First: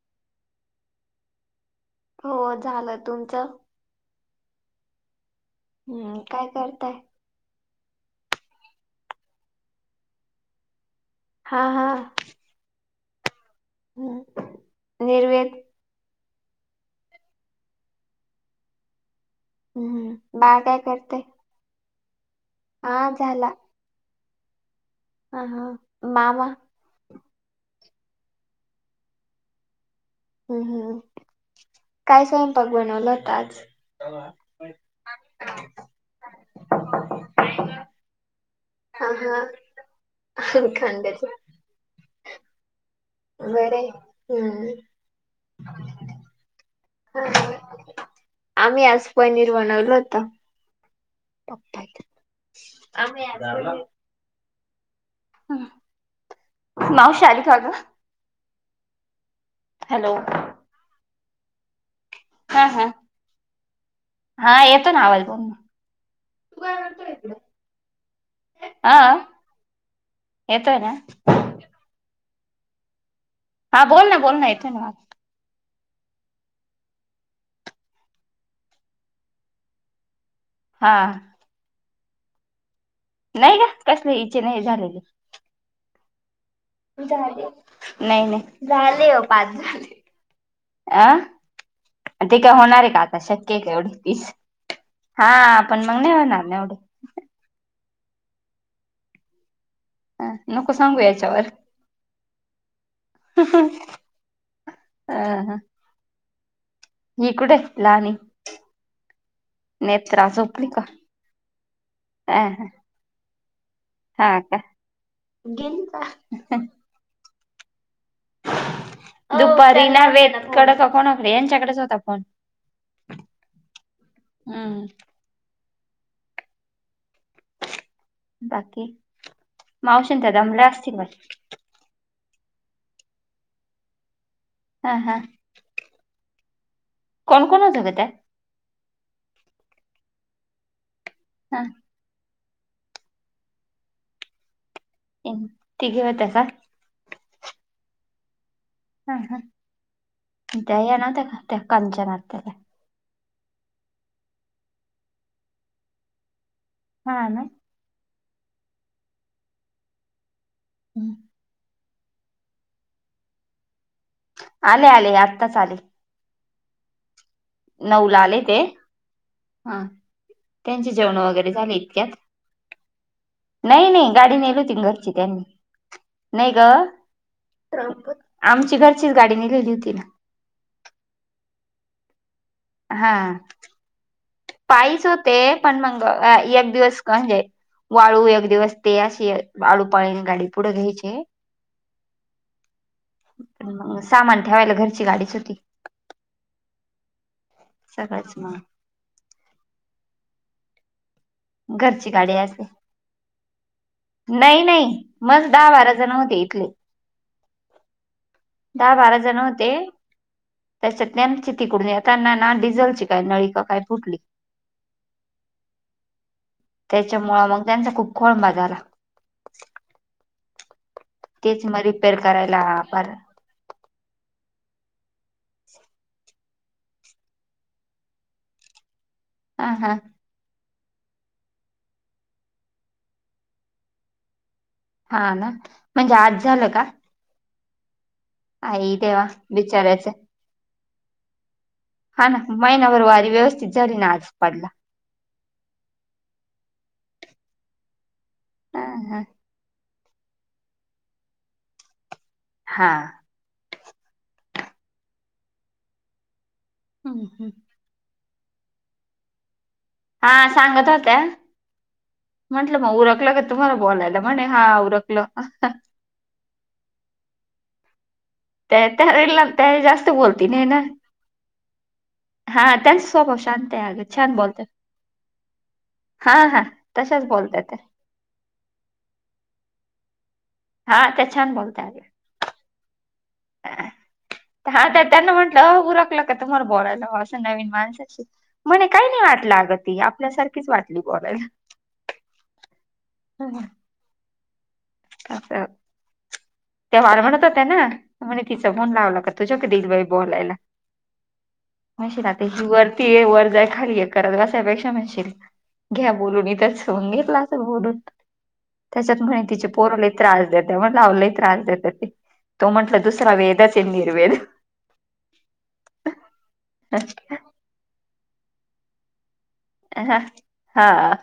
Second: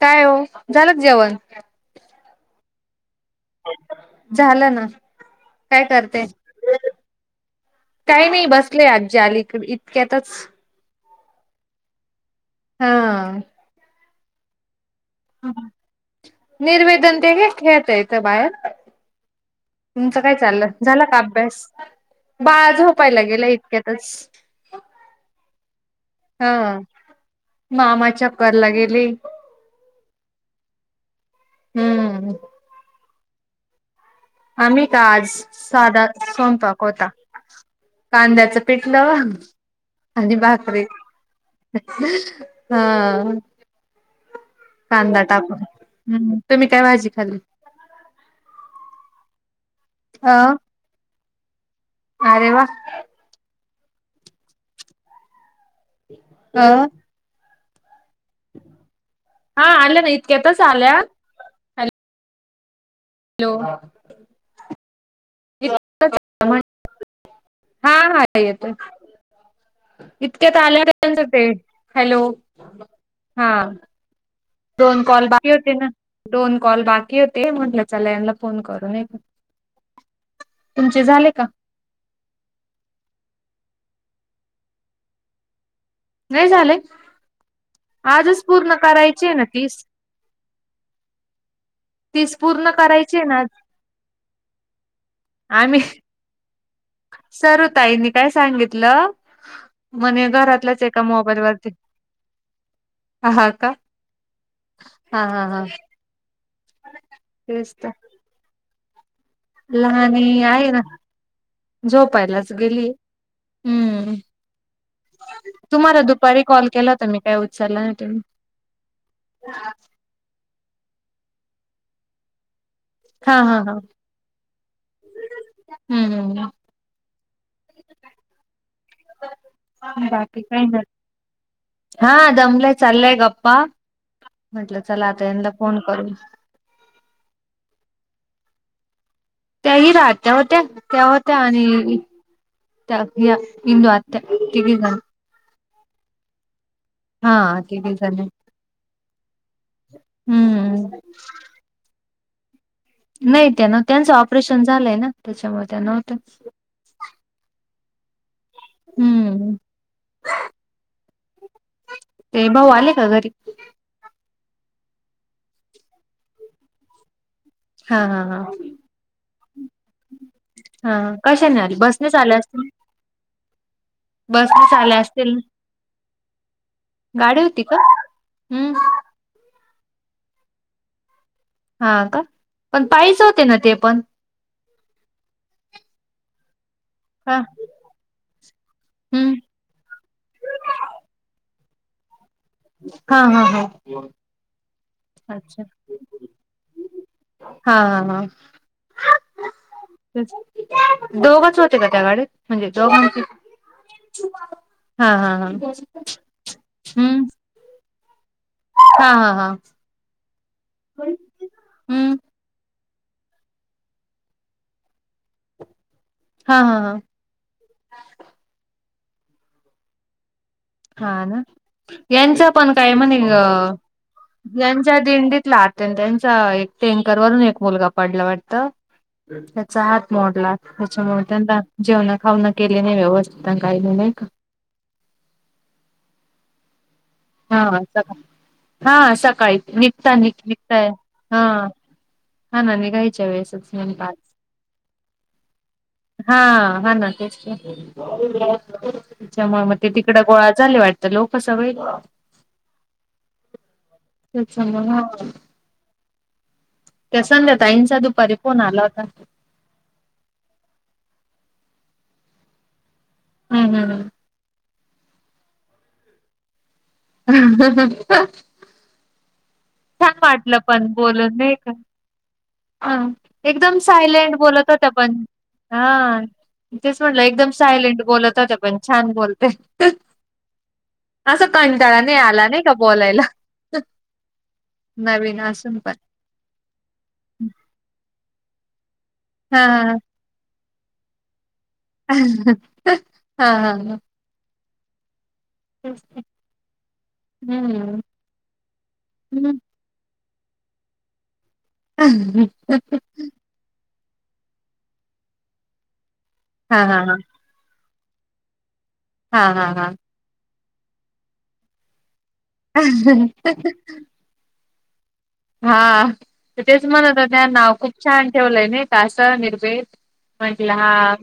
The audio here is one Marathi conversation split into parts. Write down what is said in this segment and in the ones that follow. काय हो झालं का जेवण? हो झालं तुमच? झालं ना काय हम्म करते? काय करताय काही नाही बसलेय आजी आली इकड इतक्यातच. हां हां. हां. हम्म. निर्वेद निर्वेदन ते हे खेळता इथं बाहेर. तुमचं काय हम्म बाळ चाललं झालं का करतय अभ्यास? बाळ हा झोपायला झाला गेला इतक्यातच. हा हा. मामा हा मामाच्या परला गेली. हम्म हम्म काय स्वयंपाक बनवला होता आज? आम्ही का आज साधाच स्वयंपाक होता. कांद्याचं हा पिठलं हा आणि भाकरी. कांद्याच हा. बरय. हम्म. कांदा टाकून,, हम्म, तुम्ही काय भाजी हा, खाल्ली? हा. आम्ही आज पनीर बनवल होत अं? [inaudible] अरे वा. [unintelligible] अ ह मावशी आली का ग? हा आल्यात हॅलो इतक्यातच आल्या हा हा. हॅलो! हा येतो ना आवाज बोल. हा हा आता येतोय. हा इतक्यात येतोय आल्या ना त्यांच ते, हॅलो हा. बोल ना बोल ना नाही येत दोन कॉल बाकी होते ना, दोन कॉल बाकी होते म्हटलं चला यांनला फोन करू. हा तुमचे झाले का? नाही ग,, कसले इचे नाही झालेले. नाही झाले झाले, नाही आजच नाही, पूर्ण झाले हो करायची आहे ना पाच तीस झाले अं? अन् तीस ते काय पूर्ण होणार आहे का करायची आता, ना आज शक्य आहे का एवढी तीस? हा, आम्ही आपण मंग नाही होणार ना एवढं. सरू ताईनी काय सांगितलं म्हणे ह नको घरातलंच सांगू एका मोबाईल याच्यावर वरती ह हा का,, हा हा हा. इकडे तेच तर लहानी. लहानी नेत्रा झोपली आहे ना का? अ झोपायलाच ह गेलीये,, हम्म. हा का? गेली तुम्हाला का? दुपारी कॉल केला होता मी, काय उचलला नाही तुम्ही. दुपारी नावेत, कड कोणाकडे यांच्याकडेच होता फोन. हा हा हा हम्म हम्म हम्म. बाकी मावशी न त्या बाकी काही दमल्या नाही,, असतील बाई हा दमलंय चाललंय गप्पा म्हटलं हा चला हा आता यंनला फोन करू. कोण कोण होतं ग त्यात? त्याही राहत्या होत्या, त्या होत्या हा आणि या इंदू आत्या, तिघीजणं. तिघी होत्या का? हा तिघीजणी. हा हा. हम्म. त्या येणार तर का, कंचन आत्यांला. नाही त्या नव्हत्या, त्यांचं ऑपरेशन झालंय ना, त्याच्यामुळं त्या नव्हत्या. हा ना? हम्म हम् [inaudible] ते भाऊ आले का घरी? आले आले आत्ताच आले. हा नऊला हा हा आले ते हा त्यांची हा जेवण वगैरे कशाने झाले आले इतक्यात बसनेच आले असतील? नाही नाही गाडी नेली बसनेच होती न आले घरची असतील त्यांनी. नाही ग गाडी होती का? हम्म आमची घरचीच गाडी निघाली होती ना? हा अ का पण हा पायीच होते ना ते पण पायीच होते पण मंग एक दिवस. काय ते हा म्हणजे वाळू एक दिवस ते अशी हम्म आळूपाळीने गाडी पुढे घ्यायची. हां हां हां- पण [inaudible] अच्छा! हां हां हां- सगळंच मग तेच की दोघच होते का त्या घरची गाडीत गाडी असते म्हणजे हा नाही नाही हा हा मग दहा बारा जण होते इथले हम्म- दहा हा बारा हा जण हा होते, त्याच्यात त्यांचे तिकडून हम्म येताना ना डिझेलचे- काय नळी का, काय फुटली- हां हां हां- त्याच्यामुळ मग त्यांचा खूप खोळंबा झाला. - हा ना तेच मग रिपेअर यांचा करायला पण काय पार म्हणे अ- त्यांचा दिंडीतला त्यांचा एक टँकरवरून एक मुलगा पडला वाटत. हा त्याचा हा हात मोडला. त्याच्यामुळे त्यांना जेवणा खाऊना केले नाही व्यवस्थित काय नाही. हा ना म्हणजे आज झालं का? हा सकाळी आई हा देवा सकाळी बिचाऱ्याचं निघता निघ निघतंय हा- हा ना महिनाभर निघायच्या वारी वेळेसच व्यवस्थित झाली नेमका ना आज हा हा ना तेचं की, हा ते तिकडं गोळा झाले वाटतं, लोकं सगळी. हां तेच न म्हणुन. त्या हम्म हम्म संध्या ताईंचा दुपारी फोन आला होता. हा सांगत होत्या- म्हटलं मग उरकला का तुम्हाला हम्म बोलायला, म्हणे हा उरकलं. हम्म- [unintelligible] [inaudible] छान बोलती वाटलं नाही ना पण बोलून नाही का- हा हां त्यांचा स्वभाव शांत एकदम आहे अगं सायलेंट छान बोलतात बोलत होत्या पण- हा हा हा तेच म्हटलं तशाच एकदम बोलतात त्या सायलेंट बोलत होत्या. पण छान बोलते हा त्या असं छान बोलतात कंटाळा अगं. नाही आला नाही का बोलायला. हा त्यांना नवीन म्हटलं असून पण उरकलं- त्यांच्यासोबत बोलायला असं नवीन माणसाशी, मले काही नाही वाटलं हा अगं ती आपल्यासारखी- तिचं वाटली बोलायला. हा हा हा- अ त्या मार म्हणत होत्या ना हम्म म्हणे तिचं मन लावला का तुझ्या कडे ईल बाई बोलायला हा म्हणती ना त्यांचा वरती- हे वर जा खाली ये करत बसायपेक्षा म्हणशील घ्या बोलून हा इथच म्हणून घेतला [unintelligible] त्याच्यात हा म्हणे हा हा तिचे पोरं लई त्रास देताय म्हटलं अहो लई त्रास देत्याती तो हा म्हंटलं दुसरा वेदाचे निर्वेद हा तेच म्हणत होत्या खूप छान ठेवलंय नाही का असं नी वेद हा म्हटलं हा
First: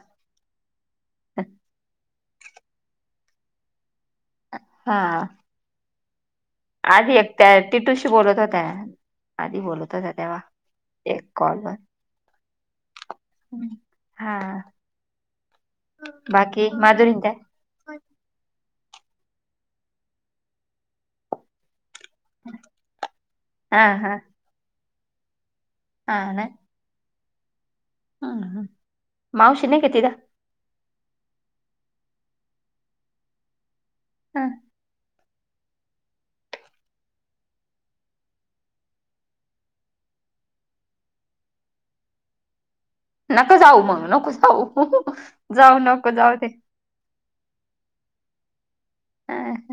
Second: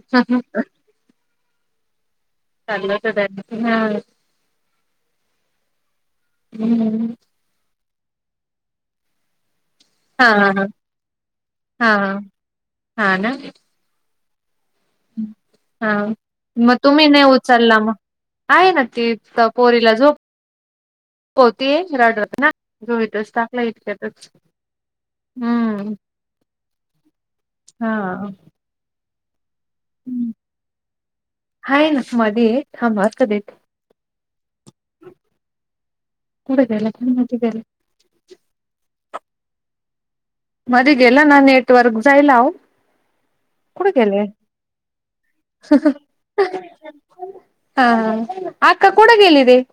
चाललं होतं त्या दिवशी हा हा आज एकट्या तिटूशी बोलत होत्या आधी बोलत होता हा तेव्हा हा एक कॉलवर हा हा हा ना हा हा बाकी म तुम्ही माधुरीन नाही उच काय उच्चला म आहे ना ती तर पोरीला झोप होती रडरत- ना ग इथचं तापलाय हा इतक्यातच हू काय नाई हा मावशी नाई का तिला् हाय ना मध्येये थांब आता देते हा [inaudible] कुडं गेला कुणी नव्हता गेला मधे गेलं ना नेटवर्क जायला ओ नको जाऊ मं नको जाऊ जाऊ नको जाऊ दे हा आक्का कुठ गेली रे हा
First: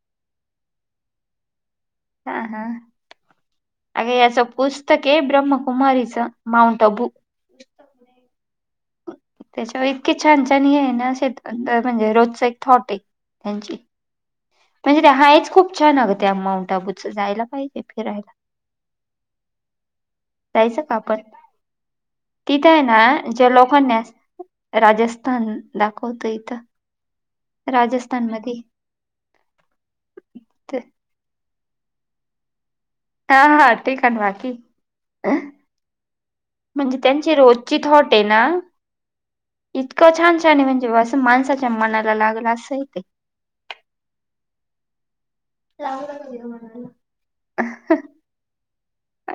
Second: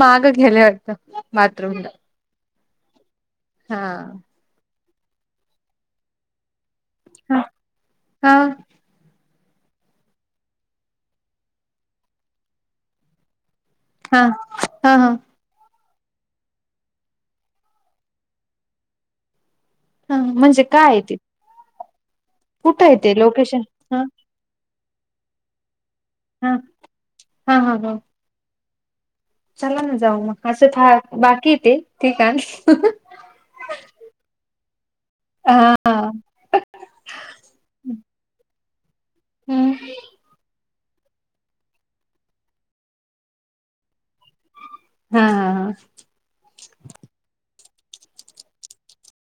मागं गेली वाटतं बाथरूमला हा हा हा अग याचं पुस्त् तके ब्रह्मकुमारीचं मौंट अबू हा हा त्याच्याव इतकी छान छान हे हायन शेत म्हणजे रोजच एक थॉट हाय यांची हा हा म्हणजे त्या हा हायच खूप छान अगं त्या माऊंटाबूच जायला पायजे फिरायला हं म्हंजे काय ये ते तिथंय कुठं आहे ना ते जे लोकेशन लोकां न हा राजस्थान दाखवत हा येत हा हा हा राजस्थान मधे चला ना जाऊ म असं था बाकी हे तेे ठिकाण हा हा ठीकाण बाकी हा हा म्हणजे त्यांची रोजची थॉट ये ना इतकं छान छानये म्हणजे बा असं माणसाच्या मनाला लागलं असंय ते हा हा हां लागलं का तुझ्या मनाला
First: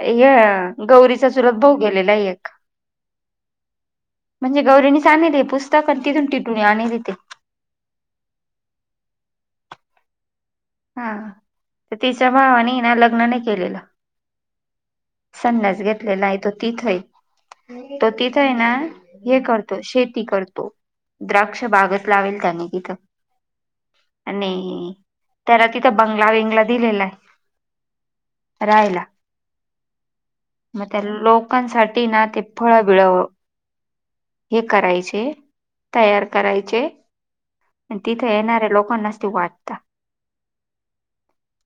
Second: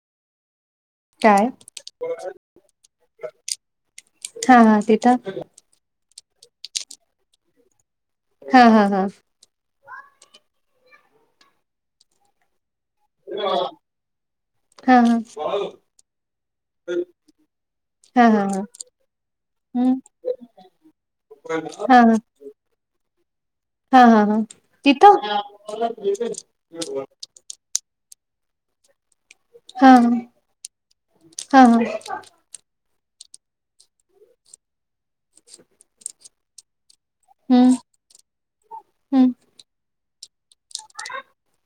हे गौरीचा काय चुलत भाऊ गेलेला एक हा म्हणजे हा गौरीनीच तिथं आणिले हे पुस्त्- तक् अन् तीथुन टिटुनी आणेले ते हा हा हा. हा त तिच्या भावानीये ना लग्न नाही केलेलं. हा हा संन्यास घेतलेलाय तो तिथय. तो हा हा तिथंय हा ना हे करतो हम्म शेती करतो. द्राक्षं हा बागच हा लावेली त्याने तिथं. हा हा हा, आणि तिथ त्याला तिथं बंगला- बिंगला दिलेलाय राहायला. हा म त्याला हा लोकांसाठी ना ते फळंबिळं हे करायचे तयार करायचे हम्म अन् तीथं येणार्या लोकांनाच ते हम्म वाटता.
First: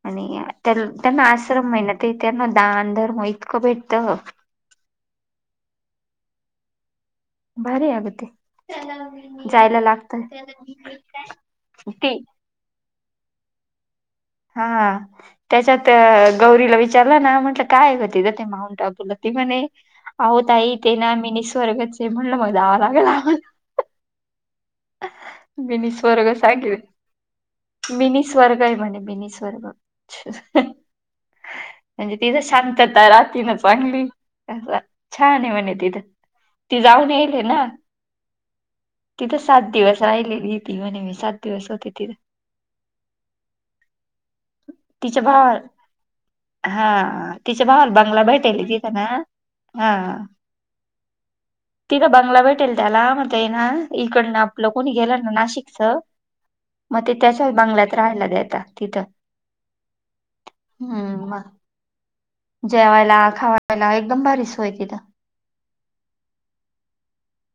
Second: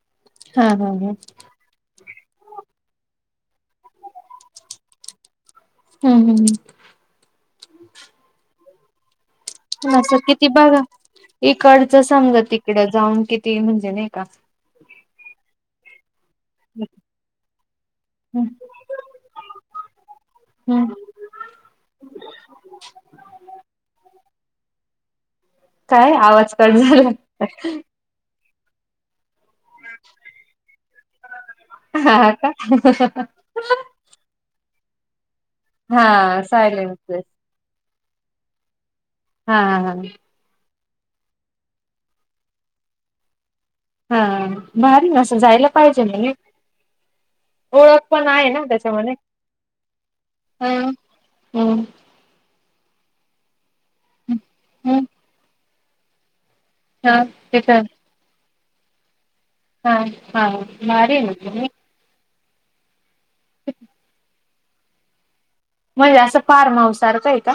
आणि हा त्याल् हा ह त्यांना आश्रम आहे ना ते त्यांना दान धर्म इतकं भेटत हम्म हम्म भारी आहे अगं ते जायला असं लागतय किती बघा इकडचं ते समजा तिकडं जाऊन किती म्हणजे नाही का हां त्याच्यात गौरीला विचारलं ना म्हंटलं काय गं तिथं ते हम्म माउंट अबूला ती म्हणे आहो ताई ते ना मीनी स्वर्गच आहे म्हणलं म जावं लागलं आम्हाला. मिनी काय स्वर्ग आवाज कट सारख झाला मिनी स्वर्ग आहे म्हणे मिनी स्वर्ग हा म्हणजे तिथ का शांतता राहती ना चांगली. छान आहे म्हणे तिथं हा ती सायलेंट जाऊन प्लेस येईल ना. तिथं हा सात हा दिवस राहिलेली ती म्हणे मी सात दिवस होते तिथ. हां. भारी ना तिच्या अस भावा जायला पाहिजे म्हणे हा तिच्या ओळख पण आहे ना त्याच्यामध्ये हां [unintelligible] [unintelligible] बंगला भेटेल त्याला मगं ते ना इकडन आपलं कोणी हम्म गेलं ना नाशिकच मग ते हा त्याच्या तिथं बंगल्यात राहायला देतात तिथ. हा हा, गाडी आहे ना तुझी? जेवायला खावायला एकदम भारी सोय हाय तिथ. म्हणजे असं फार्महाऊस सारखं आहे का?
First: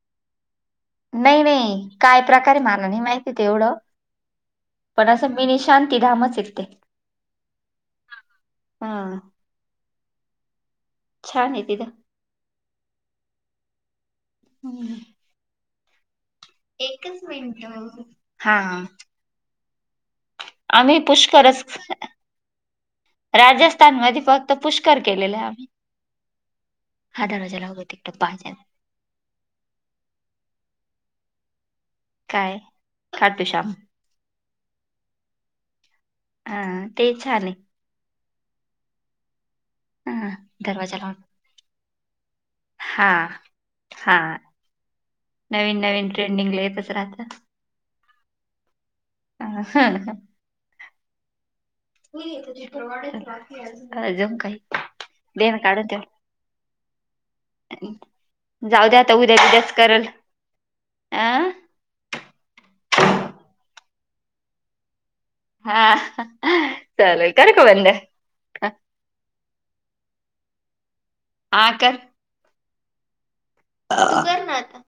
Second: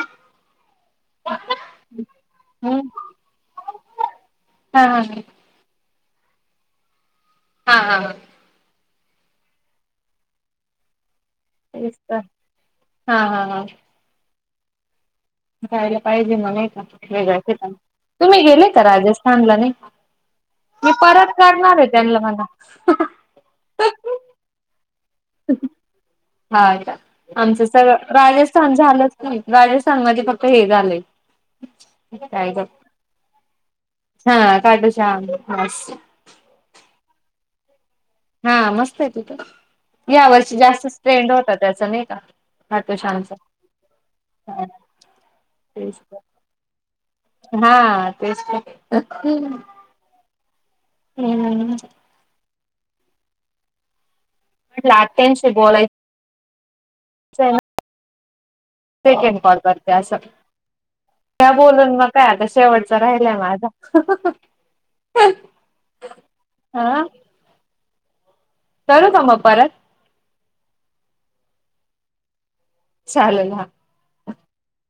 नाही- नाही काय प्रकार आहे मला हम्म. नाही माहिती तेवढं हा हा पण असं मिनी शांतीधामच आहेत ते. हा हा हा. हा. छान आहे तिथं. तेच तर हा हा हा. हम्म. जायला पाहिजे मला एका एकच वेगळ्या ठिकाणाला मिनिट. तुम्ही हा गेले का राजस्थानला नाही का मी आम्ही परत पुष्करच करणार आहे त्यांना मला तर पुष्कर केलेला आहे. आम्ही. हा हा दरवाजा आमचं लाव गं सगळ तिकडं पाहिजे राजस्थान झालच राजस्थान म्हणजे फक्त हे झालय काय खाटूश्याम हा खाठूश्याम हा ते छान आहे. हा मस्त आहे तिथ या हा वर्षी दरवाजा जास्तच लावून ट्रेंड होता त्याच नाही का. हा खाठुश्याम चा. हा हां. नवीन तेच नवीन ट्रेंडिंगला येतच राहत. ना, हा तेच [inaudible] हम्म. [unintelligible] अजून काही. दे लाट्यांशी ना बोलाय काढून [unintelligible] उद्या सेकंड कॉल बिद्याच करते करल असं अ त्या बोलून मग काय आता शेवटचा राहिलय माझा. हां हा चालेल करू का बंद? करू का मग परत? हा कर. चालेल ना. [unintelligible]